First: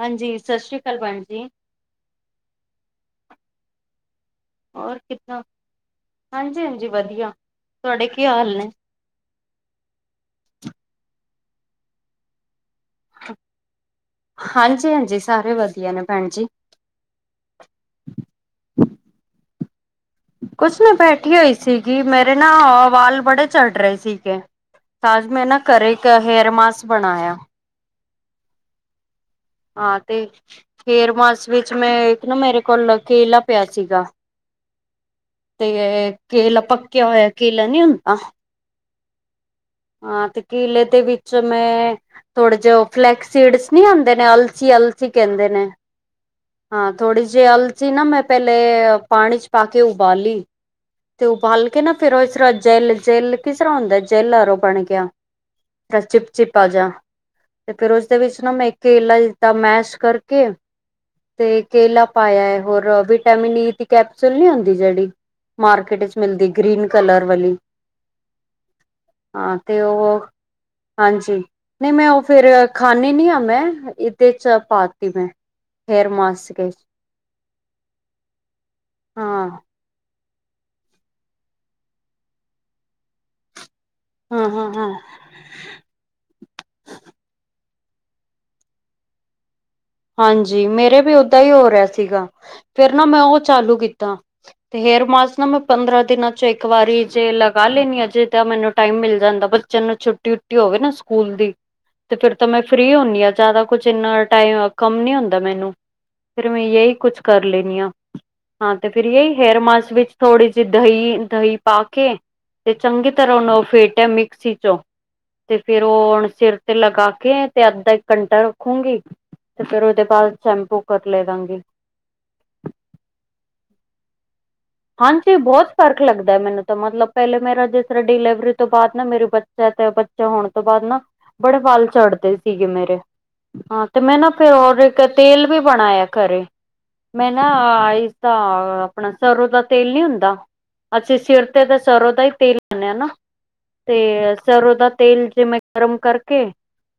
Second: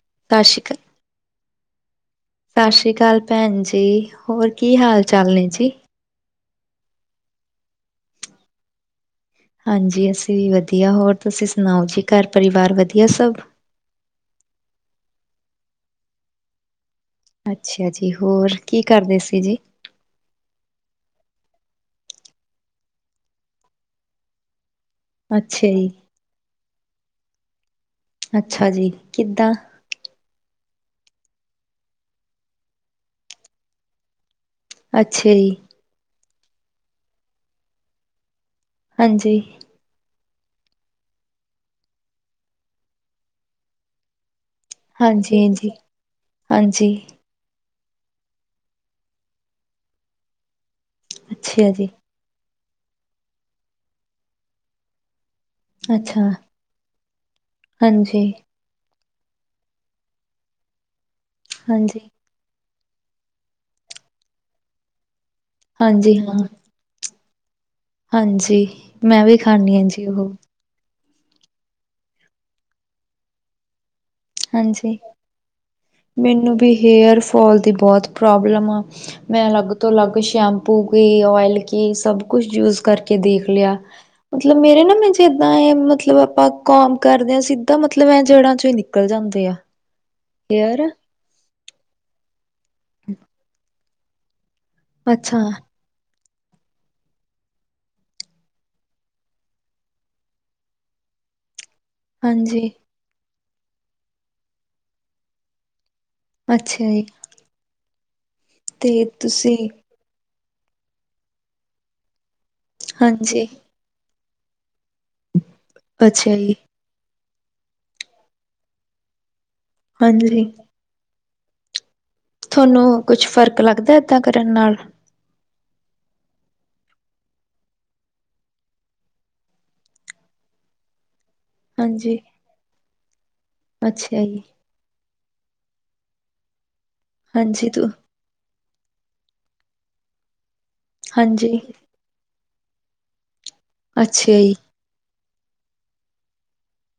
ਹਾਂਜੀ ਸਤਿ ਸਾਸ਼੍ਰੀ ਕਾਲ ਭੈਣ ਜੀ। ਸਾਸ਼੍ਰੀ ਕਾਲ ਭੈਣ ਜੀ ਹੋਰ ਕੀ ਹਾਲ ਚਾਲ ਨੇ ਜੀ। ਹਾਂਜੀ-ਹਾਂਜੀ ਵਦੀਆ ਤੁਆਡੇ ਕੀ ਹਾਲ ਨੇ। ਹਾਂਜੀ ਅਸੀਂ ਵੀ ਵਦੀਆ ਹੋਰ ਤੁਸੀਂ ਸੁਣਾਓ ਜੀ ਘਰ ਪਰਿਵਾਰ ਵਦੀਆ ਸਬ। ਹਾਂਜੀ-ਹਾਂਜੀ ਸਾਰੇ ਵਦੀਆ ਨੇ ਭੈਣ ਜੀ। ਅੱਛਾ ਜੀ, ਹੋਰ ਕੀ ਕਰਦੇ ਸੀ ਜੀ। ਕੁਛ ਨੀ ਬੈਠੀ ਹੋਈ ਸੀਗੀ, ਮੇਰੇ ਨਾ ਵਾਲ ਬੜੇ ਚੜ ਰੇ ਸੀਗੇ। ਤਾਂਜ ਮੈਂ ਨਾ ਅੱਛਾ ਜੀ ਘਰੇ ਇੱਕ ਹੇਅਰ ਮਾਸਕ ਬਣਾਇਆ। ਅੱਛਾ ਜੀ ਕਿੱਦਾਂ? ਹਾਂ ਤੇ ਫੇਰ ਮਾਸ ਵਿੱਚ ਮੈਂ ਇੱਕ ਨਾ ਮੇਰੇ ਕੋਲ ਕੇਲਾ ਪਿਆ ਸੀਗਾ ਅੱਛਾ ਜੀ। ਤੇ ਕੇਲਾ ਪੱਕਿਆ ਹੋਇਆ ਕੇਲਾ ਨੀ ਹੁੰਦਾ। ਹਾਂਜੀ। ਹਾਂ ਤੇ ਕਿਲੇ ਦੇ ਵਿੱਚ ਮੈਂ ਥੋੜੇ ਜੇ ਓ ਫਲੈਕਸੀਡਸ ਨੀ ਆਂਦੇ ਨੇ ਅਲ ਸੀ ਅਲਸੀ ਹਾਂਜੀ ਕੈਂਦੇ ਹਾਂਜੀ ਨੇ ਹਾਂਜੀ ਹਾਂ ਥੋੜੀ ਜੀ ਜੇ ਅਲਚੀ ਨਾ ਮੈਂ ਪੈਲੇ ਪਾਣੀ ਚ ਪਾ ਕੇ ਉਬਾਲੀ ਤੇ ਉਬਾਲ ਅੱਛਾ ਕੇ ਜੀ ਨਾ ਫਿਰ ਓ ਇਸਰ੍ਹਾਂ ਜੈਲ, ਜੈਲ ਕਿਸ ਤਰ੍ਹਾਂ ਹੁੰਦਾ ਜੈਲ ਆਰੋਂ ਬਨ ਗਿਆ ਫ ਅੱਛਾ ਚਿਪਚਿਪਾ ਜਾ ਤੇ ਫੇਰ ਓਸਦੇ ਹਾਂਜੀ ਵਿੱਚ ਨਾ ਮੈਂ ਕੇਲਾ ਜਿਦਾ ਮੈਸ਼ ਕਰਕੇ ਤੇ ਹਾਂਜੀ ਕੇਲਾ ਪਾਇਆ ਐ ਹੋਰ ਵਿਟਾਮਿਨ ਈ ਦੀ ਕੈਪਸੂਲ ਨੀ ਹੁੰਦੀ ਜੇੜੀ ਮਾਰਕੀਟ ਹਾਂਜੀ ਚ ਹਾਂ ਮਿਲਦੀ ਗ੍ਰੀਨ ਕਲਰ ਵਾਲੀ। ਹਾਂਜੀ ਮੈਂ ਵੀ ਹਾਂ ਖਾਨੀ ਤੇ ਆ ਜੀ ਉਹ ਓਹੋ ਹਾਂਜੀ ਨਈ ਮੈਂ ਓ ਫਿਰ ਖਾਨੀ ਨੀ ਆ ਮੈਂ ਸ ਹਾਂਜੀ ਪਾਤੀ ਮੈਂ ਹੇਅਰ ਮੈਨੂੰ ਮਾਸਕ ਵੀ ਹੇਅਰਫੋਲ ਦੀ ਬੋਤ ਪ੍ਰੋਬਲਮ ਆ ਮੈਂ ਹਾਂ ਅਲੱਗ ਤੋਂ ਅਲੱਗ ਸ਼ੈਂਪੂ ਕੀ, ਓਇਲ ਕੀ ਸਭ ਕੁਛ ਯੂਜ ਕਰਕੇ ਦੇਖ ਲਿਆ। ਹਾਂ ਮਤਲਬ ਹਾਂ ਮੇਰੇ ਹਾਂ ਨਾ ਮੈਂ ਜਿੱਦਾਂ ਏ ਮਤਲਬ ਆਪਾਂ ਕੋਮਬ ਕਰਦੇ ਆ ਸਿੱਧਾ ਮਤਲਬ ਐ ਜੜ੍ਹਾਂ ਚੋਂ ਈ ਨਿਕਲ ਜਾਂਦੇ ਆ। ਹਾਂਜੀ ਹੇਅਰ ਮੇਰੇ ਵੀ ਓਦਾਂ ਈ ਹੋ ਰਿਆ ਸੀਗਾ ਫੇਰ ਨਾ ਮੈਂ ਓ ਚਾਲੂ ਕੀਤਾ। ਹੇਅਰ ਅੱਛਾ ਮਾਸਕ ਨਾ ਮੈਂ ਪੰਦਰਾਂ ਦਿਨਾਂ ਚੋਂ ਇੱਕ ਵਾਰੀ ਜੇ ਲਗਾ ਲੈਣੀ ਆ ਜੇ ਤਾਂ ਮੈਨੂੰ ਟਾਈਮ ਮਿਲ ਜਾਂਦਾ ਬੱਚਿਆਂ ਨੂੰ ਛੁੱਟੀ ਛੁਟੀ ਹੋਵੇ ਨਾ ਸਕੂਲ ਦੀ ਤੇ ਫਿਰ ਤਾਂ ਮੈਂ ਹਾਂਜੀ ਫਰੀ ਹੁਨੀ ਆ ਜੈਦਾ ਕੁਛ ਇੰਨਾ ਟਾਈਮ ਅ ਕੰਮ ਨੀ ਹੁੰਦਾ ਮੈਨੂੰ ਫਿਰ ਮੈਂ ਅੱਛਾ ਯੇਈ ਜੀ ਕੁਛ ਕਰ ਲੈਨੀ ਆਂ ਆਂ ਤੇ ਫੇਰ ਯਈ ਹੇਅਰ ਮਾਸ ਵਿੱਚ ਥੋੜ੍ਹੀ ਜੀ ਧਈ ਧਈ ਪਾ ਕੇ ਤੇ ਚੰਗੀ ਤਰ੍ਹਾਂ ਹਾਂਜੀ ਉਨੁੰ ਫੇਂਟਿਆ ਮਿਕਸੀ ਚੋਂ ਤੇ ਫੇਰ ਓ ਹੁਣ ਅੱਛਾ ਜੀ ਸਿਰ ਤੇ ਲਗਾ ਕੇ ਤੇ ਅੱਧਾ ਇੱਕ ਘੰਟਾ ਰੱਖੂਗੀ। ਤੇ ਫੇਰ ਓਦੇ ਬਾਅਦ ਹਾਂਜੀ ਸ਼ੈਂਪੂ ਕਟ ਲੇਦਾਂਗੀ। ਥੋਨੂੰ ਕੁਛ ਫ਼ਰਕ ਲੱਗਦੈ ਏਦਾਂ ਕਰਨ ਨਾਲ ਹਾਂਜੀ, ਬੌਤ ਫ਼ਰਕ ਲੱਗਦੈ ਮੈਨੂੰ ਤਾਂ ਮਤਲਬ ਪੈਲੇ ਮੇਰਾ ਜਿਸ ਤਰ੍ਹਾਂ ਡਿਲੀਵਰੀ ਤੋਂ ਬਾਦ ਨਾ ਮੇਰੀ ਬ ਤੇ ਤੇ ਬੱਚੇ ਹੋਣ ਤੋਂ ਬਾਅਦ ਨਾ ਬੜੇ ਵਾਲ ਹਾਂਜੀ ਝੜਦੇ ਸੀਗੇ ਮੇਰੇ ਹਾਂ, ਤੇ ਮੈਂ ਅੱਛਾ ਨਾ ਜੀ ਫਿਰ ਔਰ ਤੇ ਤੇਲ ਵੀ ਬਣਾਇਐ ਘਰੇ ਮੈਂ ਨਾ ਹਾਂਜੀ ਤੂੰ ਆਇਤਾ ਆਪਣਾ ਸਰੋਂ ਦਾ ਤੇਲ ਨੀ ਹੁੰਦਾ ਅਸੀਂ ਸਿਰ ਹਾਂਜੀ ਤੇ ਤੇ ਸਰੋਂ ਦਾ ਈ ਤੇਲ ਲਾਨੇ ਆਂ ਨਾ ਤੇ ਅੱਛਾ ਜੀ ਸਰੋਂ ਦਾ ਤੇਲ ਜਿਵੇਂ ਗਰਮ ਕਰਕੇ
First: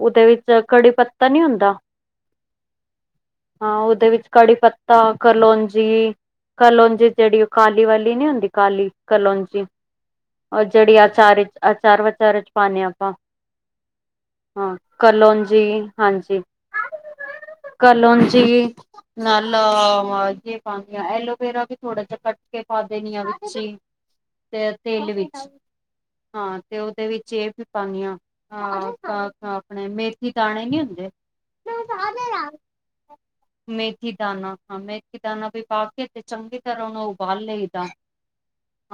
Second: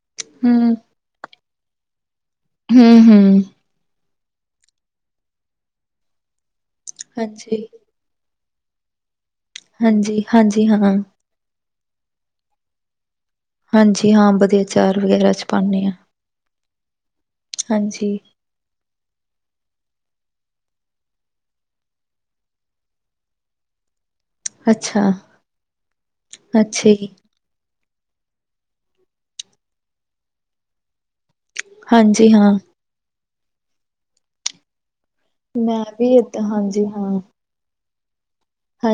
ਉਦੇ ਵਿੱਚ ਹੂੰ ਕੜੀ ਪੱਤ ਤਾ ਨੀ ਹੁੰਦਾ ਹੁੰ, ਹੁੰ। ਹਾਂ ਔਦੇ ਵਿੱਚ ਕੜੀ ਪੱਤਾ ਕਰਲੋਂਜੀ ਕਲੋਂਜੀ ਜਿਹੜੀ ਹਾਂਜੀ ਲੀ ਵਾਲੀ ਨੀ ਹੁੰਦੀ ਕਾਲੀ ਕਲੋਂਜੀ ਹਾਂਜੀ, ਔ ਹਾਂਜੀ ਹਾਂ, ਜੇੜੀ ਆਚਾਰ ਇਚ ਅਚਾਰ- ਵਚਾਰ ਚ ਪਾਨੇ ਆਪਾਂ ਹਾਂਜੀ ਵਧੀਆ ਹਾਂ ਅਚਾਰ ਵਗੈਰਾ ਚ ਕਲੋਂਜੀ, ਪਾਨੇ ਆ। ਹਾਂਜੀ। ਹਾਂਜੀ, ਕਲੌਂਜੀ ਨਾਲ ਜੇ ਪਾਂਦੀਆਂ ਐਲੋਵੇਰਾ ਵੀ ਥੋੜਾ ਜਿਹਾ ਕੱਟ ਕੇ ਪਾ ਦੇਣੀ ਆ ਵਿਚ ਈ। ਤੇ ਅੱਛਾ, ਤਿਲ ਵਿੱਚ ਹਾਂ ਤੇ ਅੱਛਾ ਜੀ, ਓਦੇ ਵਿੱਚ ਏ ਪਾਨੀਆ ਹਾ ਪਾ ਹ ਆਪਣੇ ਮੇਥੀ ਦਾਣੇ ਨੀ ਹੁੰਦੇ ਹਾਂਜੀ ਹਾਂ। ਮੇਥੀ ਦਾਨਾ ਹਾਂ ਮੇਥੀ ਦਾਨਾ ਵੀ ਪਾ ਮੈਂ ਕੇ ਤੇ ਏਦਾਂ ਚੰਗੀ ਹਾਂਜੀ ਤਰ੍ਹਾਂ ਓਨੂੰ ਹਾਂ, [unintelligible] ਲਈਦਾ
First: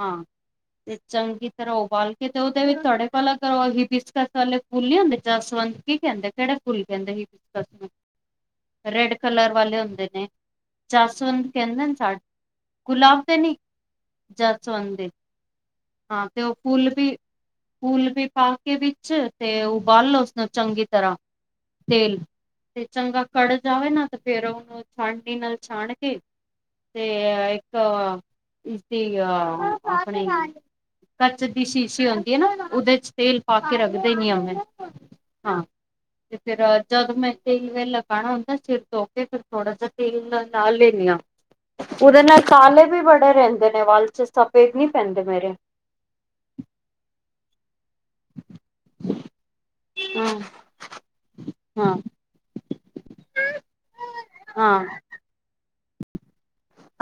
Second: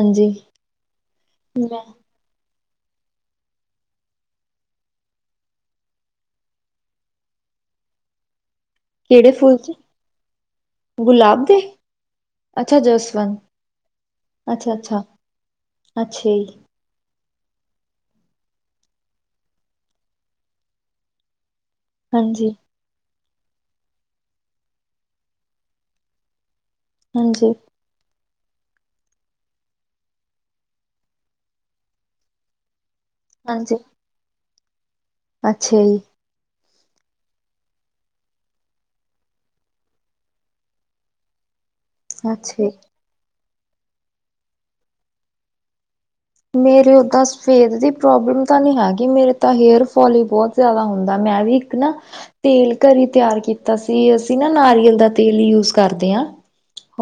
ਹਾਂ ਤੇ ਚੰਗੀ ਤਰ੍ਹਾਂ ਮੈਂ ਉਬਾਲ ਕੀਤੇ ਓਦੇ ਵਿੱਚ ਤਾਡੇ ਭਲ ਕਰ ਬਿਸਕਤ ਵਾਲੇ ਫੁੱਲ ਨੀ ਹੁੰਦੇ ਜਸਵੰਤ ਕੀ ਕੈਂਦੇ ਕੇੜੇ ਫੁੱਲ ਕੈਂਦੇ ਹੀ? [unintelligible] ਰੈਡ ਕਿਹੜੇ ਕਲਰ ਫੁੱਲ ਚ ਵਾਲੇ ਹੁੰਦੇ ਨੇ ਚਾਸਵਨ ਗੁਲਾਬ ਦੇ ਕੈਂਦੇ ਨੇ ਸਾ ਅੱਛਾ ਗੁਲਾਬ ਦੇ ਜਸਵੰਤ ਨੀ ਅੱਛਾ, ਜਾਸਵਨ ਅੱਛਾ। ਦੇ ਹਾਂ ਅੱਛਾ ਤੇ ਓ ਜੀ, ਫੁੱਲ ਵੀ ਫੁੱਲ ਵੀ ਪਾ ਕੇ ਵਿੱਚ ਤੇ ਉਬਾਲੋ ਉਸਨੂੰ ਚੰਗੀ ਤਰ੍ਹਾਂ। ਤੇਲ ਹਾਂਜੀ, ਤੇ ਚੰਗਾ ਕੜ ਜਾਵੇ ਨਾ ਤੇ ਫੇਰ ਓਨੂੰ ਛਾਣਨੀ ਨਾਲ ਛਾਣ ਕੇ ਤੇ ਹਾਂਜੀ, ਅ ਇਸੀ ਅ ਆਪਣੇ ਕੱਚ ਦੀ ਸ਼ੀਸ਼ੀ ਹੁੰਦੀ ਐ ਨਾ ਉਦੇ ਚ ਤੇਲ ਪਾ ਕੇ ਰੱਖਦੇ ਨੀ ਆ ਮੈ। ਅੱਛੇ ਜੀ। ਤੇ ਫੇਰ ਜਦ ਮੈਂ ਤੇਲ ਵੇਲ ਲਗਾਣਾ ਹੁੰਦਾ ਸਿਰ ਧੋ ਕੇ ਫਿਰ ਥੋੜਾ ਜਾ ਤੇਲ ਲਾ ਲੇਨੀ ਆ। ਉਦੇ ਨਾਲ ਅੱਛਾ ਜੀ। ਕਾਲੇ ਵੀ ਬੜੇ ਰੈਂਦੇ ਨੇ ਵਾਲ ਚ ਸਫੇਦ ਨੀ ਪੈਂਦੇ ਮੇਰੇ। ਮੇਰੇ ਓਦਾ ਸ ਸਫੇਦ ਦੀ ਪ੍ਰੋਬਲਮ ਤਾਂ ਨੀ ਹੈਗੀ ਮੇਰੇ ਤਾਂ ਹੇਅਰ ਫੋਲ ਹੀ ਹੂੰ ਬੋਤ ਜਾਦਾ ਹੁੰਦਾ ਮੈਂ ਵੀ ਇੱਕ ਨਾ ਹਾਂ ਤੇਲ ਘਰੀ ਤਿਆਰ ਕੀਤਾ ਸੀ ਅਸੀਂ ਨਾ ਨਾਰੀਅਲ ਹਾਂ ਦਾ ਤੇਲ ਯੂਜ ਕਰਦੇ ਆਂ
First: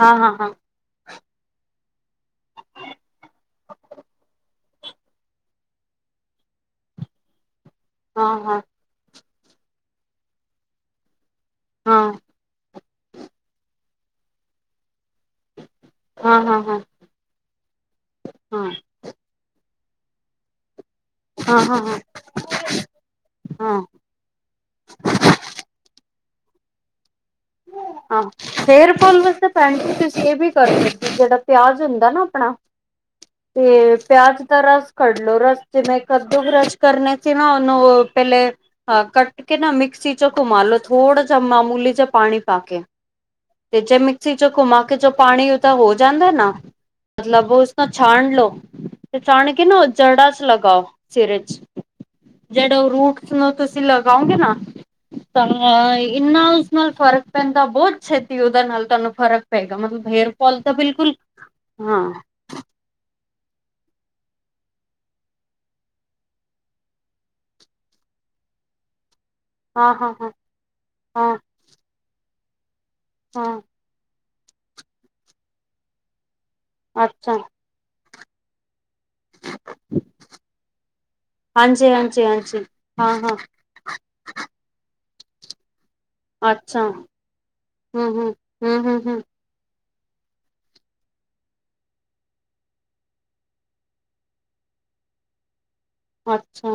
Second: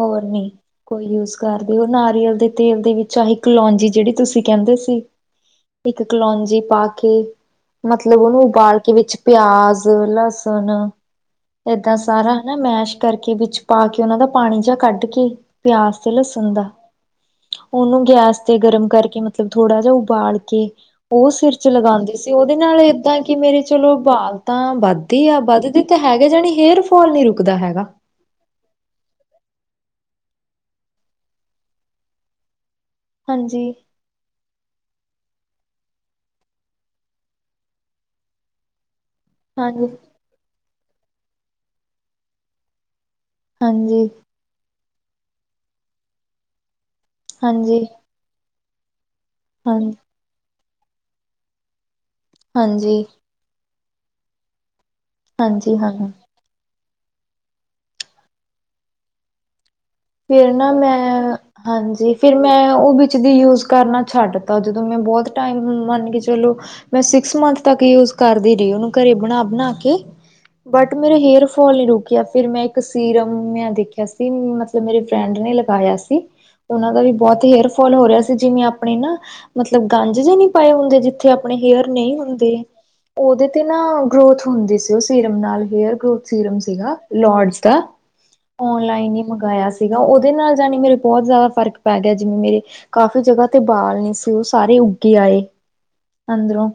ਹਾਂ ਹਾਂ ਨੀ। ਕੋਈ ਯੂਜ ਕਰਦੇਓ ਨਾਰੀਅਲ ਦੇ ਤੇਲ ਦੇ ਵਿੱਚ ਆਹੀ ਕਲੋਂਜੀ ਜੇੜੀ ਤੁਸੀਂ ਕੈਂਦੇ ਸੀ ਇੱਕ ਕਲੋਂਜੀ ਪਾ ਕੇ ਮਤਲਬ ਹਾਂ ਹਾਂ ਓਨੂੰ ਹਾਂ ਉਬਾਲ ਕੇ ਵਿੱਚ ਪਿਆਜ, ਲਸਣ ਏਦਾਂ ਸਾਰਾ। ਨਾ ਮੈਸ਼ ਕਰਕੇ ਵਿੱਚ ਪਾ ਕੇ ਓਨਾਂ ਦਾ ਪਾਣੀ ਜੇਆ ਕੱਢ ਕੇ ਪਿਆਸ [unintelligible] ਹਾਂ ਲਸਣ ਹਾਂ ਹਾਂ ਹਾਂ ਹਾਂ ਦਾ ਹਾਂ ਉਨੂੰ ਗੈਸ ਤੇ ਗਰਮ ਕਰ ਕੇ ਮਤਲਬ ਥੋੜਾ ਜਾ ਉਬਾਲ ਕੇ। ਓ ਸਿਰ ਹਾਂ ਚ ਹਾਂ ਲਗਾਂਦੇ ਸੀ, ਓਦੇ ਨਾਲ ਏਦਾਂ ਕੀ ਮੇਰੇ ਹਾਂ ਚਲੋ ਬਾਲ। ਤਾਂ ਵੱਧਦੇ ਆ ਵੱਧਦੇ ਤਾਂ ਹੈਗੇ ਜਾਣੀ ਹੇਅਰ ਫੋਲ ਨੀ ਰੁਕਦਾ ਹੈਗਾ। ਹਾਂ ਹੇਅਰ ਫੋਲ, ਵੈਸੇ ਤਾਂ ਪੈਣ ਤੁਸੀਂ ਏ ਵੀ ਕਰਦੇ ਜੇੜਾ ਪਿਆਜ ਹੁੰਦਾ ਨਾ ਆਪਣਾ। ਹਾਂਜੀ ਤੇ ਪਿਆਜ। ਤਾਂ ਰਸ ਕੱਢ ਲੋ, ਰਸ ਜਿਵੇਂ ਕੱਦੋ ਕਰਸ਼ ਕਰਨੇ ਸੀ, ਨਾ ਓਨੂੰ ਪੈਲੇ ਕੱਟ। ਕਟ ਕੇ ਨਾ ਹਾਂਜੀ ਮਿਕਸੀ ਚੋਂ ਘੁਮਾ ਲੋ ਥੋੜਾ ਜਾ ਮਾਮੂਲੀ ਜਾ ਪਾਣੀ ਪਾ ਕੇ। ਤੇ ਜੇ ਹਾਂਜੀ ਮਿਕਸੀ ਚੋਂ ਘੁੰਮਾ ਕੇ ਜੋ ਪਾਣੀ ਉਦਾ ਹੋ ਜਾਂਦੈ ਨਾ। ਮਤਲਬ ਹਾਂਜੀ ਉਸਨੂੰ ਛਾਨ ਲੋ ਤੇ ਛਾਣ ਕੇ ਨਾ ਓ ਹਾਂਜੀ ਜੜਾ ਚ ਲਗਾਓ ਸਿਰ ਚ। ਜੇੜ੍ਹੇ ਓ ਹਾਂਜੀ, ਰੂਟਸ ਨੂੰ ਤੁਸੀਂ ਲਗਾਓਗੇ ਨਾ ਹਾਂਜੀ ਹਾਂ ਤਾਂ ਇੰਨਾ। ਨਾਲ ਫ਼ਰਕ ਪੈਂਦਾ, ਬੋਤ ਛੇਤੀ ਓਦਾ ਨਾਲ ਤੁਹਾਨੂੰ ਫ਼ਰਕ ਪਏਗਾ ਮਤਲਬ। ਹੇਅਰ ਫੇਰ ਫੋਲ ਨਾ ਤਾਂ ਬਿਲਕੁਲ ਮੈਂ ਹਾਂ ਹਾਂਜੀ ਫੇਰ। ਮੈਂ ਓ ਵਿੱਚ ਦੀ ਯੂਜ ਕਰਨਾ ਛੱਡ ਤਾ, ਜਦੋਂ ਮੈਂ ਬੋਤ ਟਾਈਮ ਮੰਨ ਕੇ ਚਲੋ। ਮੈਂ ਸਿਕਸ ਮੰਥ ਤੱਕ ਯੂਜ ਕਰਦੀ ਰਈ ਓਨੂੰ ਘਰੇ ਬਣਾ-ਬਣਾ ਹਾਂ ਕੇ, ਹਾਂ ਹਾਂ ਬਟ ਮੇਰੇ ਹਾਂ ਹੇਅਰ। ਫੋਲ ਨੀ ਰੁਕਿਆ ਫਿਰ ਮੈਂ ਇੱਕ ਸੀਰਮ। ਹਾਂ। ਮੈਂ ਦੇਖਿਆ ਸੀ, ਮਤਲਬ ਮੇਰੇ ਫਰੈਂਡ ਨੇ ਲਗਾਇਆ ਸੀ। ਓਨਾਂ ਦਾ ਵੀ ਅੱਛਾ ਬੋਤ ਹੇਅਰ ਫੋਲ ਹੋ ਰਿਆ ਸੀ ਜਿਵੇਂ ਆਪਣੇ ਨਾ ਮਤਲਬ ਗੰਜ ਜੇ ਨੀ ਪਾਏ ਹੁੰਦੇ, ਜਿੱਥੇ ਆਪਣੇ ਹੇਅਰ ਹਾਂਜੀ ਨਈ ਹਾਂਜੀ ਹੁੰਦੇ। ਹਾਂਜੀ ਹਾਂ ਹਾਂ ਓਦੇ ਤੇ ਨਾ ਗਰੋਥ ਹੁੰਦੀ ਸੀ, ਓ ਸੀਰਮ ਨਾਲ ਹੇਅਰ ਗਰੋਥ। ਸੀਰਮ ਅੱਛਾ ਸੀਗਾ ਲੌਡਜ ਦਾ ਹੂੰ ਹੂੰ ਹੂੰ ਹੂੰ ਔਨਲਾਈਨ ਹੂੰ ਈ ਮੰ ਗਾਇਆ ਸੀਗਾ ਓਦੇ ਨਾਲ ਜਾਣੀ ਮੇਰੇ ਬੋਤ ਜਾਦਾ ਫ਼ਰਕ ਪੈ ਗਿਆ ਜਿਵੇਂ ਮੇਰੇ ਕਾਫ਼ੀ ਜਗ੍ਹਾ ਤੇ ਬਾਲ ਨੀ ਸੀ ਓ ਸਾਰੇ ਉੱਗੇ ਆਏ। ਅੰਦਰੋਂ ਅੱਛਾ।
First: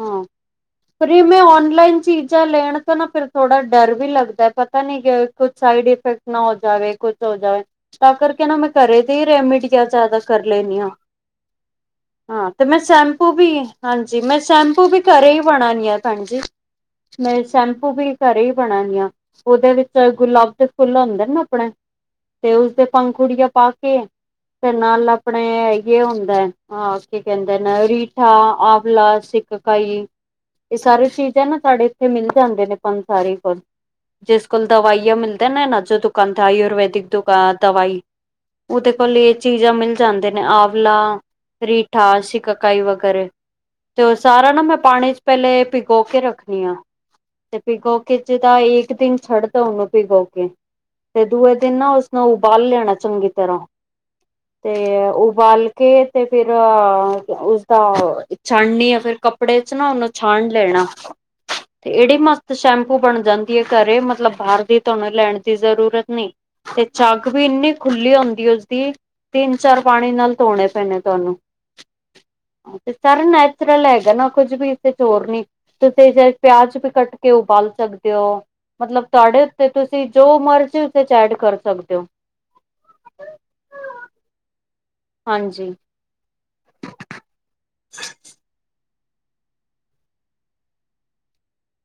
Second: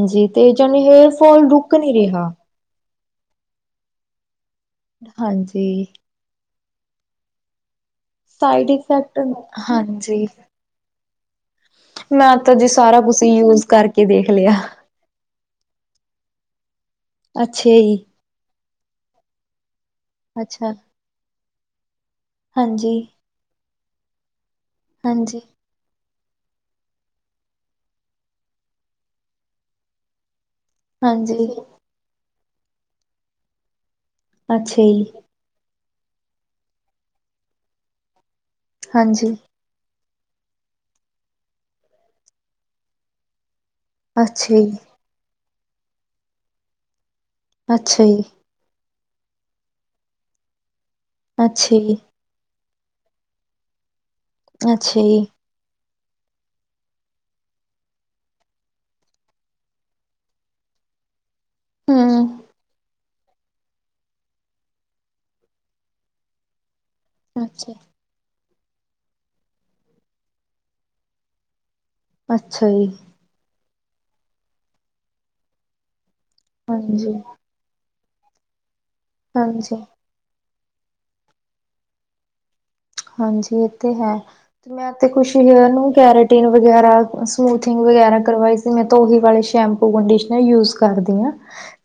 ਹਾਂ ਤੇ ਜਾਣੀ ਹੇਅਰ ਓਏ ਏ ਮੈਂ ਫੋਲ ਰੁਕ ਨਹੀਂ ਔਨਲਾਈਨ ਰਿਹਾ ਚੀਜ਼ਾਂ ਲੈਣ ਤੋਂ ਨਾ ਫਿਰ ਥੋੜਾ ਡਰ ਵੀ ਲੱਗਦੈ। ਪਰ ਪਤਾ ਨੀ ਕੀ ਕੁੱਛ ਹਾਂਜੀ ਸਾਈਡ ਇਫੈਕਟ ਨਾ ਹੋ ਜਾਵੇ ਕੁੱਛ ਹੋ ਜਾਵੇ। ਤਾਂ ਕਰਕੇ ਨਾ ਮੈਂ ਸਾਈਡ ਘਰੇ ਇਫੈਕਟ ਦੀ ਰੈਮੀਡੀਆਂ ਜਾਦਾ ਹਾਂਜੀ ਕਰ ਲੈਨੀਂ ਆ। ਹਾਂ। ਤਾਂ ਤੇ ਜੀ ਮੈਂ ਸਾਰਾ ਕੁਛ ਸ਼ੈਂਪੂ ਵੀ ਯੂਜ ਕਰਕੇ ਹਾਂਜੀ ਦੇਖ ਮੈਂ। ਲਿਆ ਸ਼ੈਂਪੂ ਵੀ ਘਰ ਹੀ ਬਣਾ ਨੀ ਆ ਭੈਣ ਜੀ, ਮੈਂ ਅੱਛਾ ਸ਼ੈਂਪੂ ਜੀ ਵੀ ਘਰੇ ਹੀ ਬਣਾ ਨੀ ਆ। ਉਹਦੇ ਵਿੱਚ ਗੁਲਾਬ ਦੇ ਅੱਛਾ ਫੁੱਲ ਹੁੰਦੇ ਨੇ ਆਪਣੇ। ਤੇ ਉਸਦੇ ਹਾਂਜੀ ਪੰੰਗੁੜੀਆਂ ਪਾ ਕੇ ਤੇ ਨਾਲ ਹਾਂਜੀ ਆਪਣੇ ਹੁੰਦਾ ਹੈ। ਹਾਂ ਕੀ ਕਹਿੰਦੇ ਨਾ ਰੀਠਾ ਆਵਲਾ ਸੀਕਾਕਾਈ ਇਹ ਸਾਰੇ ਚੀਜਾ ਹੈ ਹਾਂਜੀ ਨਾ ਸਾਡੇ ਇੱਥੇ ਮਿਲ ਜਾਂਦੇ ਨੇ ਪੰਸਾਰੇ ਕੋਲ। ਜਿਸ ਕੋਲ ਅੱਛਾ ਜੀ ਦਵਾਈਆਂ ਮਿਲਦੇ ਨਾ ਨਾ ਜੋ ਦੁਕਾਨਥ ਆਯੁਰਵੈਦਿਕ ਦੁਕਾਨ ਦਵਾਈ। ਉਹਦੇ ਕੋਲ ਹਾਂਜੀ ਇਹ ਚੀਜ਼ਾਂ ਮਿਲ ਜਾਂਦੇ ਨੇ ਆਂਵਲਾ, ਰੀਠਾਸੀ ਸੀਕਾਕਾਈ ਵਗੈਰਾ। ਤੇ ਉਹ ਸਾਰਾ ਅੱਛਾ ਨਾ ਜੀ ਮੈਂ ਪਾਣੀ ਚ' ਪਹਿਲੇ ਪਿਗੋ ਕੇ ਰੱਖਣੀ ਆ ਤੇ ਅੱਛਾ ਪਿਗੋਕੇ ਜੀ ਚ' ਤਾਂ ਇੱਕ ਦਿਨ ਛੱਡਦਾ ਉਹਨੂੰ ਭਿਗੋ ਕੇ ਤੇ ਦੂਏ ਅੱਛਾ ਦਿਨ ਨਾ ਜੀ ਉਸ। ਉਬਾਲ ਲੈਣਾ ਚੰਗੀ ਤਰ੍ਹਾਂ ਤੇ ਅੱਛਾ ਜੀ ਉਬਾਲ ਕੇ ਤੇ ਫਿਰ, ਉਸਦਾ, ਛਾਣਨੀ ਆ ਫਿਰ ਕੱਪੜੇ ਚ' ਨਾ ਉਹਨੂੰ ਛਾਣ ਲੈਣਾ ਤੇ ਇਹੜੀ ਹਮ ਮਸਤ ਸ਼ੈਂਪੂ। ਬਣ ਜਾਂਦੀ ਹੈ ਘਰੇ ਮਤਲਬ ਬਾਹਰ ਦੀ ਤੁਹਾਨੂੰ ਲੈਣ ਦੀ ਜ਼ਰੂਰਤ ਨਹੀਂ। ਤੇ ਚੱਗ ਵੀ ਇੰਨੀ ਅੱਛਾ ਖੁੱਲੀ ਹੁੰਦੀ ਉਸਦੀ, ਤਿੰਨ ਚਾਰ ਪਾਣੀ ਨਾਲ ਧੋਣੇ ਪੈਣੇ ਤੁਹਾਨੂੰ। ਅੱਛਾ ਜੀ ਤੇ ਸਾਰਾ ਨੈਚੁਰਲ ਹੈਗਾ ਨਾ ਕੁੱਝ ਵੀ ਇ ਚ' ਹੋਰ ਨੀ ਤੁਸੀਂ ਜ। ਪਿਆਜ ਵੀ ਕੱਟ ਹਾਂਜੀ ਕੇ ਉਬਾਲ ਸਕਦੇ ਹੋ, ਮਤਲਬ ਤੁਹਾਡੇ ਉੱਤੇ ਹਾਂਜੀ ਤੁਸੀਂ ਜੋ ਮਰਜ਼ੀ ਉਹਦੇ ਚ' ਐਡ ਕਰ ਸਕਦੇ ਹੋ। ਹਾਂਜੀ। ਇਹ ਤੇ ਹੈ, ਮੈਂ ਤੇ ਖੁਸ਼ੀ ਇਹਨਾ ਹਾਂਜੀ ਨੂੰ ਕੈਰੇਟੀਨ ਵਗੈਰਾ, ਸਮੂਥਨਿੰਗ ਵਗੈਰਾ, ਕਰਵਾਈ ਸੀ ਮੈਂ ਉਹੀ ਵਾਲੇ ਸ਼ੈਂਪੂ ਕੰਡੀਸ਼ਨਰ ਯੂਜ਼। ਕਰਦੀ ਹਾਂ।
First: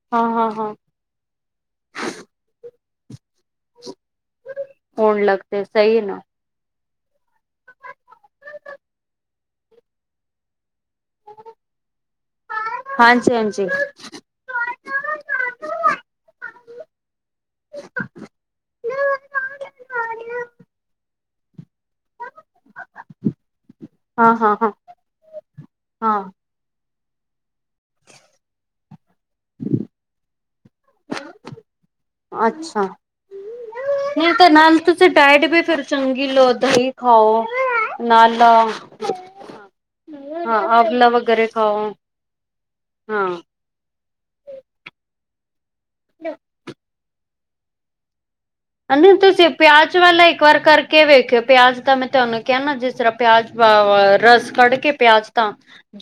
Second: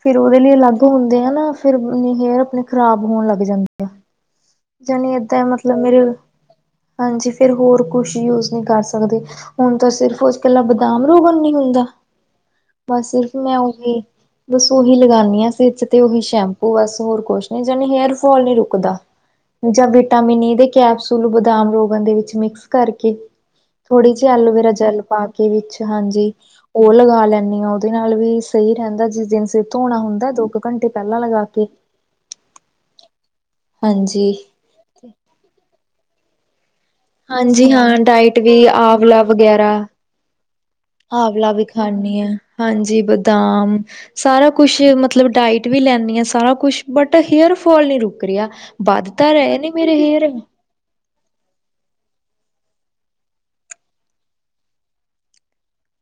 ਫਿਰ ਹਾਂ ਉਹਦੇ ਹਾਂ ਲਈ ਹਾਂ ਅਲੱਗ ਹੁੰਦੇ ਆ ਨਾ, ਫਿਰ ਹੇਅਰ ਆਪਣੇ ਖ਼ਰਾਬ ਹੋਣ ਲੱਗ ਜਾਂਦੀ। [inaudible] ਜਾਣੀ ਏਦਾਂ ਲੱਗਦੇ ਮਤਲਬ ਸਹੀ ਮੇਰੇ ਹੈ ਨਾ। ਹਾਂਜੀ। ਫੇਰ ਹੋਰ ਕੁਛ ਯੂਜ ਨਹੀਂ ਕਰ ਸਕਦੇ, ਹੁਣ ਤਾਂ ਸਿਰਫ ਉਸ ਇਕੱਲਾ ਬਦਾਮ ਰੋਗਣ ਨੀ ਹੁੰਦਾ, ਬਸ ਹਾਂਜੀ ਸਿਰਫ ਮੈਂ ਹਾਂਜੀ ਉਹੀ। ਬਸ ਉਹੀ ਲਗਾਉਦੀ ਹਾਂ। ਸਿਰ 'ਚ ਤੇ ਉਹੀ ਸ਼ੈਂਪੂ ਬਸ ਹੋਰ ਕੁਛ ਨੀ ਜਾਣੀ ਹੇਅਰ ਫੋਲ ਨੀ ਰੁਕਦਾ। ਜਾਂ ਵਿਟਾਮਿਨ ਈ ਦੇ ਕੈਪਸੂਲ, ਬਦਾਮ ਰੋਗਨ ਦੇ ਵਿੱਚ ਮਿਕਸ। ਕਰਕੇ, ਥੋੜੀ ਜਿਹੀ ਹਾਂ ਹਾਂ ਐਲੋਵੇਰਾ ਹਾਂ ਜੈਲ ਪਾ ਕੇ ਵਿੱਚ ਹਾਂ। ਹਾਂਜੀ। ਉਹ ਲਗਾ ਲੈਂਦੀ ਆਂ, ਉਹਦੇ ਨਾਲ ਵੀ ਸਹੀ ਰਹਿੰਦਾ ਜਿਸ ਦਿਨ ਸਿਰ ਧੋਣਾ ਹੁੰਦਾ ਦੋ ਕੁ ਘੰਟੇ ਪਹਿਲਾਂ ਲਗਾ ਕੇ। ਅੱਛਾ। ਨਹੀਂ ਹਾਂਜੀ ਤੇ ਨਾਲ ਤੁਸੀਂ ਡਾਇਟ ਵੀ ਫਿਰ ਚੰਗੀ ਲੋਦ ਜੀ। ਹਾਂਜੀ। ਹਾਂ, ਡਾਇਟ ਵੀ ਆਵਲਾ ਵਗੈਰਾ। ਹਾਂ ਵਗੈਰੇ ਆਵਲਾ ਵੀ ਖਾਓ ਖਾਂਦੀ ਹਾਂ, ਹਾਂਜੀ ਹਾਂ ਬਦਾਮ। ਸਾਰਾ ਕੁਛ ਮਤਲਬ ਡਾਈਟ ਵੀ ਲੈਂਦੀ ਆਂ ਸਾਰਾ ਕੁਛ, ਬਟ ਹੇਅਰਫਾਲ ਨੀ ਰੁਕ ਰਿਹਾ। ਵੱਧ ਹਨ, ਤਾਂ ਤੁਸੀਂ ਰਹੇ ਨੇ ਪਿਆਜ ਮੇਰੇ ਵਾਲਾ ਹੇਅਰ ਇੱਕ ਵਾਰ ਕਰਕੇ ਕੇ ਵੇਖਿਓ, ਪਿਆਜ ਦਾ ਮੈਂ ਤੁਹਾਨੂੰ ਕਹਿਣਾ ਜਿਸ ਤਰ੍ਹਾਂ ਪਿਆਜ ਵ ਰਸ ਕੱਢ ਕੇ ਪਿਆਜ ਦਾ।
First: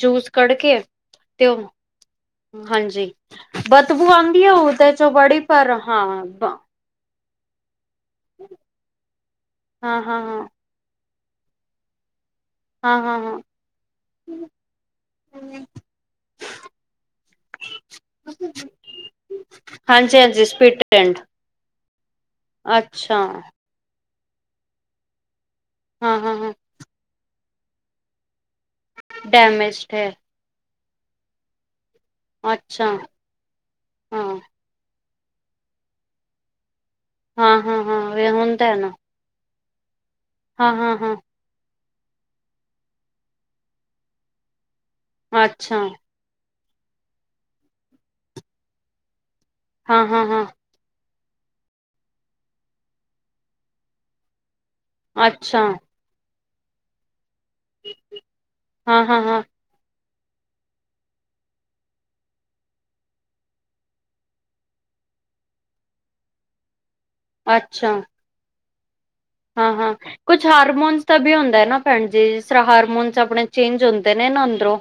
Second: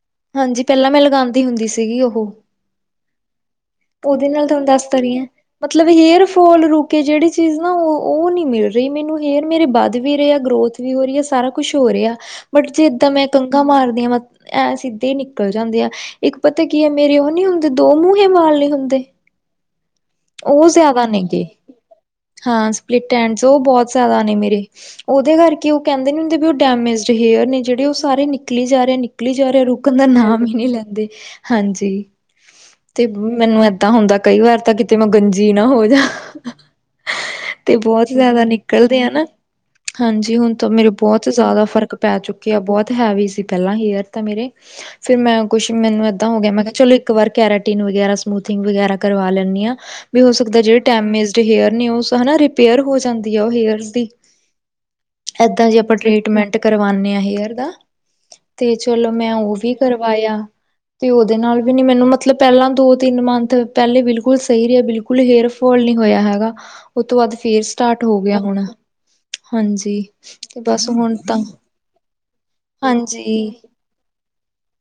ਜੂਸ ਕੱਢ ਹਾਂਜੀ ਕੇ, ਪਹਿਲਾਂ ਮੈਂ ਲਗਾਉਂਦੀ ਤੇ ਹੁੰਦੀ ਉਹ, ਸੀਗੀ ਉਹ ਹਾਂਜੀ। ਬਦਬੂ ਉਹਦੇ ਆਉਂਦੀ ਨਾਲ ਹੈ ਤੁਹਾਨੂੰ ਦੱਸ ਉਹਦੇ 'ਚੋਂ ਬੜੀ, ਪਰ ਹਾਂ। ਕਿ ਜਿਹੜੀ ਚੀਜ਼ ਨਾ ਉਹ, ਉਹ ਨਹੀਂ ਮਿਲ ਰਹੀ ਮੈਨੂੰ ਹੇਅਰ ਮੇਰੇ ਵੱਧ ਹਾਂ ਵੀ ਹਾਂ ਰਹੇ ਆ ਹਾਂ ਗਰੋਥ। ਵੀ ਹੋ ਰਹੀ ਹੈ ਸਾਰਾ ਕੁੱਛ ਹੋ ਰਿਹਾ, ਬਟ ਜੇ ਇੱਦਾਂ ਹਾਂ ਮੈਂ ਹਾਂ ਕੰਘਾ ਮਾਰਦੀ ਮਤ ਐਂ ਸਿੱਧੇ ਹੀ ਨਿਕਲ ਜਾਂਦੇ ਆ, ਇੱਕ ਪਤਾ ਕੀ ਹੈ ਮੇਰੇ ਉਹ ਨੀ ਹੁੰਦੇ ਦੋ ਮੂੰਹ ਮਾਲ ਲ। ਦੇ ਹਾਂਜੀ ਹਾਂਜੀ ਉਹ ਸਪਿਟ ਜ਼ਿਆਦਾ ਐਂਡ ਨੇਗੇ ਹਾਂ ਸਪਲਿਟ। ਅੱਛਾ [unintelligible] ਉਹ ਬਹੁਤ ਜ਼ਿਆਦਾ ਨੇ ਮੇਰੇ। ਉਹਦੇ ਕਰਕੇ ਉਹ ਕਹਿੰਦੇ ਹਾਂ ਨੇ ਹਾਂ ਹੁੰਦੇ ਵੀ ਹਾਂ ਉਹ ਡੈਮੇਜਡ ਹੇਅਰ ਨੇ, ਜਿਹੜੇ ਉਹ ਸਾਰੇ ਨ ਨਿਕਲੀ ਜਾ ਰਿਹਾ, ਨਿਕਲੀ ਜਾ ਰਿਹਾ, ਡੈਮੇਜਡ ਰੁਕਣ ਹੈ ਦਾ ਨਾਮ ਹੀ ਨਹੀਂ ਲੈਂਦੇ ਹਾਂਜੀ। ਤੇ ਮੈਨੂੰ ਏਦਾਂ ਹੁੰਦਾ ਕਈ ਵਾਰ ਤਾਂ ਕਿਤੇ ਮੈਂ ਗੰਜੀ ਨਾ ਹੋ ਜਾ। ਤੇ ਬਹੁਤ ਜ਼ਿਆਦਾ ਨਿਕਲਦੇ ਆ ਨਾ। ਹਾਂਜੀ। ਹੁਣ ਤਾਂ ਮੇਰੇ ਬਹੁਤ ਜ਼ਿਆਦਾ ਫ਼ਰਕ। ਪੈ ਚੁੱਕੇ ਆ ਬਹੁਤ ਹੈਵੀ ਸੀ ਪਹਿਲਾਂ ਹੇਅਰ ਤਾਂ ਮੇਰੇ। ਫੇਰ ਮੈਂ ਕੁੱਛ ਮੈਨੂੰ ਹੋ ਗਿਆ ਮੈਂ ਕਿਹਾ ਚਲੋ ਇੱਕ ਵਾਰ ਕੈਰਾਟੀਨ ਵਗੈਰਾ, ਸਮੂਥਿੰਗ ਵਗੈਰਾ, ਕਰਵਾ ਲੈਂਦੀ ਹੈ, ਵੀ ਹੋ ਸਕਦਾ ਜਿਹੜ ਡੈਮੇਜਡ ਹੇਅਰ ਨੇ, ਉਹ ਹਨਾ ਰਿਪੇਅਰ ਹੋ ਜਾਂਦੀ ਆ ਉਹ ਹੇਅਰਸ ਦੀ। ਏਦਾਂ ਜੇ ਆਪਾਂ ਟਰੀਟਮੈਂਟ ਕਰਵਾਉਦੇ ਹਾਂ ਹੇਅਰ ਦਾ, ਤੇ ਚਲੋ ਮੈਂ ਉਹ ਵੀ। ਕਰਵਾਇਆ, ਤੇ ਉਹਦੇ ਨਾਲ ਵੀ ਨੀ ਮੈਨੂੰ ਮਤਲਬ ਪਹਿਲਾਂ ਦੋ, ਤਿੰਨ ਮੰਥ ਪਹਿਲੇ ਬਿਲਕੁਲ ਸਹੀ ਰਿਹਾ, ਬਿਲਕੁਲ ਹੇਅਰ ਫੋਲ ਨਹੀਂ ਹੋਇਆ ਹੈਗਾ, ਉਹ ਤੋਂ ਬਾਅਦ ਫੇਰ ਅੱਛਾ, ਸਟਾਰਟ ਹੋ ਗਿਆ ਹੁਣ, ਹਾਂ- ਹਾਂ, ਹਾਂਜੀ ਕੁਛ ਤੇ ਬਸ ਹਾਰਮੋਨਸ ਹੁਣ ਤਾਂ ਵੀ ਹੁੰਦਾ ਹੈ ਨਾ ਭੈਣ ਜੀ, ਜਿਸ ਤਰ੍ਹਾਂ ਹਾਰਮੋਨ ਹਾਂਜੀ ਆਪਣੇ ਚੇਂਜ ਹੁੰ ਦੇ ਨਾ ਅੰਦਰੋਂ,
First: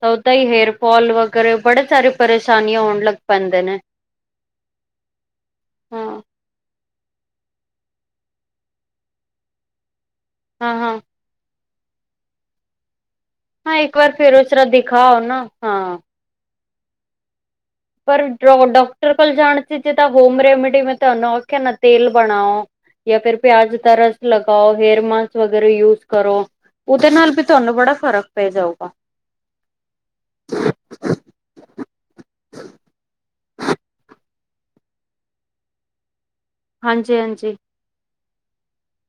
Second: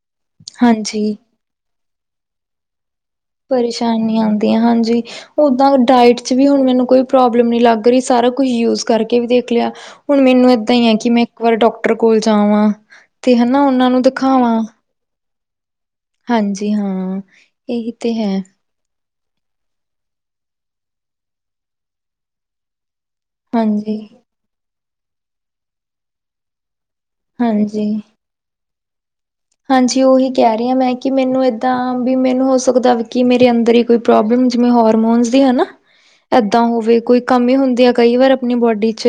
ਤਾਂ ਓਦਾਂ ਹੀ ਹੇਅਰ ਫਾਲ ਹਾਂਜੀ ਵਗੈਰਾ ਬੜੇ ਸਾਰੇ ਪਰੇਸ਼ਾਨੀਆਂ ਹੋਣ ਲੱਗ ਪਾ, ਪਰੇਸ਼ਾਨੀ ਆਉਂਦੀਆਂ ਹਾਂਜੀ, ਉਦਾਂ ਡਾਇਟ ਹਾਂ, 'ਚ ਵੀ ਹੁਣ ਮੈਨੂੰ ਕੋਈ ਪ੍ਰੋਬਲਮ ਨੀ ਲੱਗ ਰਹੀ, ਸਾਰਾ ਕੁਛ ਯੂਜ ਕਰਕੇ ਵੀ ਦੇਖ ਲਿਆ, ਹੁਣ ਮੈਨੂੰ ਏਦਾਂ ਹਾਂ, ਹੀ ਹੈ ਹਾਂ, ਕਿ ਮੈਂ ਇੱਕ ਵਾਰ ਡਾਕਟਰ ਕੋਲ ਜਾਵਾਂ, ਤੇ ਹਨਾ ਉਹਨਾਂ ਨੂੰ ਦਿਖਾਵਾਂ, ਖਾਓ ਨਾ, ਹਾਂ ਹਾਂਜੀ ਹਾਂ,, ! ਪਰ ਡੋ ਡਾਕਟਰ ਕੋਲ ਜਾਣ ਸੀ ਜੇ ਤਾਂ ਹੋਮ ਰੈਮੇਡੀ ਮੈਂ ਤੁਹਾਨੂੰ ਆਖਿਆ ਨਾ ਤੇਲ ਬਣਾਓ! ਜਾਂ ਫਿਰ ਪਿਆਜ ਦਾ ਹਾਂਜੀ ਰਸ ਲਗਾਓ, ਹੇਅਰ ਮਾਸਕ ਵਗੈਰਾ ਯੂਜ ਕਰੋ, ਉਹਦੇ ਨਾਲ ਵੀ ਤੁਹਾਨੂੰ ਹਾਂਜੀ ਬੜਾ ਫ਼ਰਕ ਪੈ ਜਾਊਗਾ,, ਹਾਂਜੀ, ਉਹੀ ਕਹਿ ਰਹੀ ਹਾਂ ''ਮੈਂ ਕਿ ਮੈਨੂੰ ਏਦਾਂ, ਵੀ ਮੈਨੂੰ ਹੋ ਸਕਦਾ ਕਿ ਮੇ ਰੇ ਅੰਦਰ ਈ ਕੋਈ ਪ੍ਰੋਬਲਮ, ਜਿਵੇਂ ਹੋਰਮੋਨਜ ਦੀ ਆਨਾ ਏਦਾਂ ਹੋਵੇ, ਹਾਂਜੀ ਕੋਈ ਹਾਂਜੀ ਕਮੀ ਹੁੰਦੀ ਆ ਕਈ ਵਾਰ ਆਪਣੀ ਬੋਡੀ'ਚ।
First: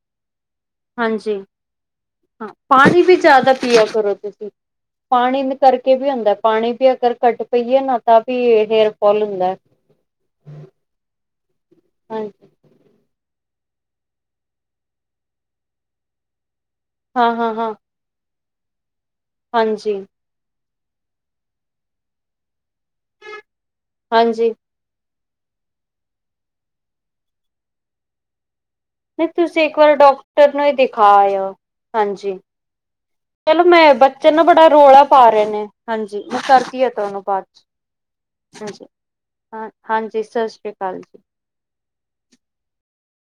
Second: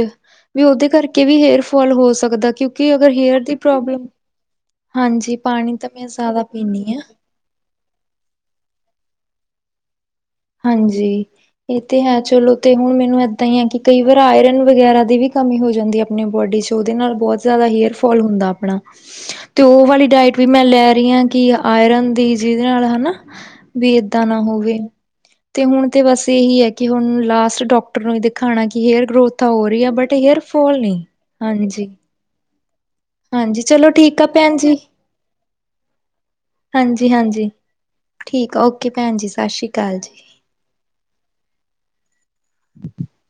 ਵੀ ਉਹਦੇ ਕਰਕੇ ਹਾਂਜੀ ਵੀ ਹੇਅਰ ਫੋਲ ਹੋ ਹਾਂ ਸਕਦਾ, ਕਿਉਂਕਿ ਪਾਣੀ ਅਗਰ ਵੀ ਹੇਅਰ ਜ਼ਿਆਦਾ ਦੀ ਪ੍ਰੋਬਲਮ [unintelligible] ਹਾਂਜੀ, ਪਾਣੀ ਤਾਂ ਮੇਂ ਜ਼ਿਆਦਾ ਪੀਨੀ ਆਂ। ਕੱਟ ਪਈਏ ਨਾ ਤਾਂ ਵੀ, ਹੇਅਰ ਫੌਲ ਹੁੰਦਾ। ਹਾਂਜੀ, ਇਹ ਤੇ ਹੈ ਹਾਂਜੀ ਚਲੋ ਤੇ ਹੁਣ ਮੈਨੂੰ ਇੱਦਾਂ ਹੀ ਆ ਕਿ, ਕਈ ਵਾਰੀ ਆਇਰਨ ਵਗੈਰਾ ਦੀ ਵੀ ਕਮੀ ਹੋ ਜਾਂਦੀ ਏ, ਆਪਣੀ ਬੋਡੀ'ਚ। ਉਹਦੇ ਨਾਲ ਹਾਂ ਬਹੁਤ ਹਾਂ ਜ਼ਿਆਦਾ ਹਾਂ ਹੇਅਰ ਫੌਲ ਹੁੰਦਾ ਆਪਣਾ, ਤੇ ਉਹ ਹਾਂਜੀ ਵਾਲੀ ਡਾਇਟ ਵੀ ''ਮੈਂ ਲੈ ਰਹੀ ਹਾਂ ਕਿ, ਆਇਰਨ ਦੀ ਜਿਹਦੇ ਨਾਲ ਹਨਾ, ਵੀ ਏਦਾਂ ਨਾ ਹਾਂਜੀ ਹੋਵੇ। ਤੇ ਹੁਣ ਤੇ ਬਸ ਇਹੀ ਆ ਕਿ, ਹੁਣ ਲਾਸਟ ਡੌਕ ਡੌਕਟਰ ਨੂੰ ਵੀ ਦਿਖਾਣਾ, ਕਿ ਹੇਅਰ ਨਹੀਂ ਗਰੋਥ ਤਾਂ ਤੁਸੀਂ ਹੋ ਇੱਕ ਰਹੀ ਆ, ਵਾਰ ਬਟ ਹੇਅਰ ਡਾਕਟਰ ਨੂੰ ਹੀ ਫੋਲ ਨਹੀਂ, ਦਿਖਾ ਆਇਓ ਹਾਂਜੀ। ਹਾਂਜੀ। ਹਾਂਜੀ ਚਲੋ ਮੈਂ ਠੀਕ ਆ ਬੱਚੇ ਨ ਭੈਣ ਬੜਾ ਜੀ ਰੌਲਾ ਪਾ ਰਹੇ ਨੇ, ਹਾਂਜੀ, ਮੈਂ ਕਰਦੀ ਆ ਹਾਂਜੀ ਤੁਹਾਨੂੰ ਹਾਂਜੀ ਬਾਅ'ਚ। ਠੀਕ ਆ ਹਾਂਜੀ, ਓਕੇ ਭੈਣ ਜੀ ਸਤਿ ਹਾਂ ਸ਼੍ਰੀ ਅਕਾਲ ਜੀ ਹਾਂਜੀ, ਸਤਿ ਸ਼੍ਰੀ ਅਕਾਲ ਜੀ। [unintelligible]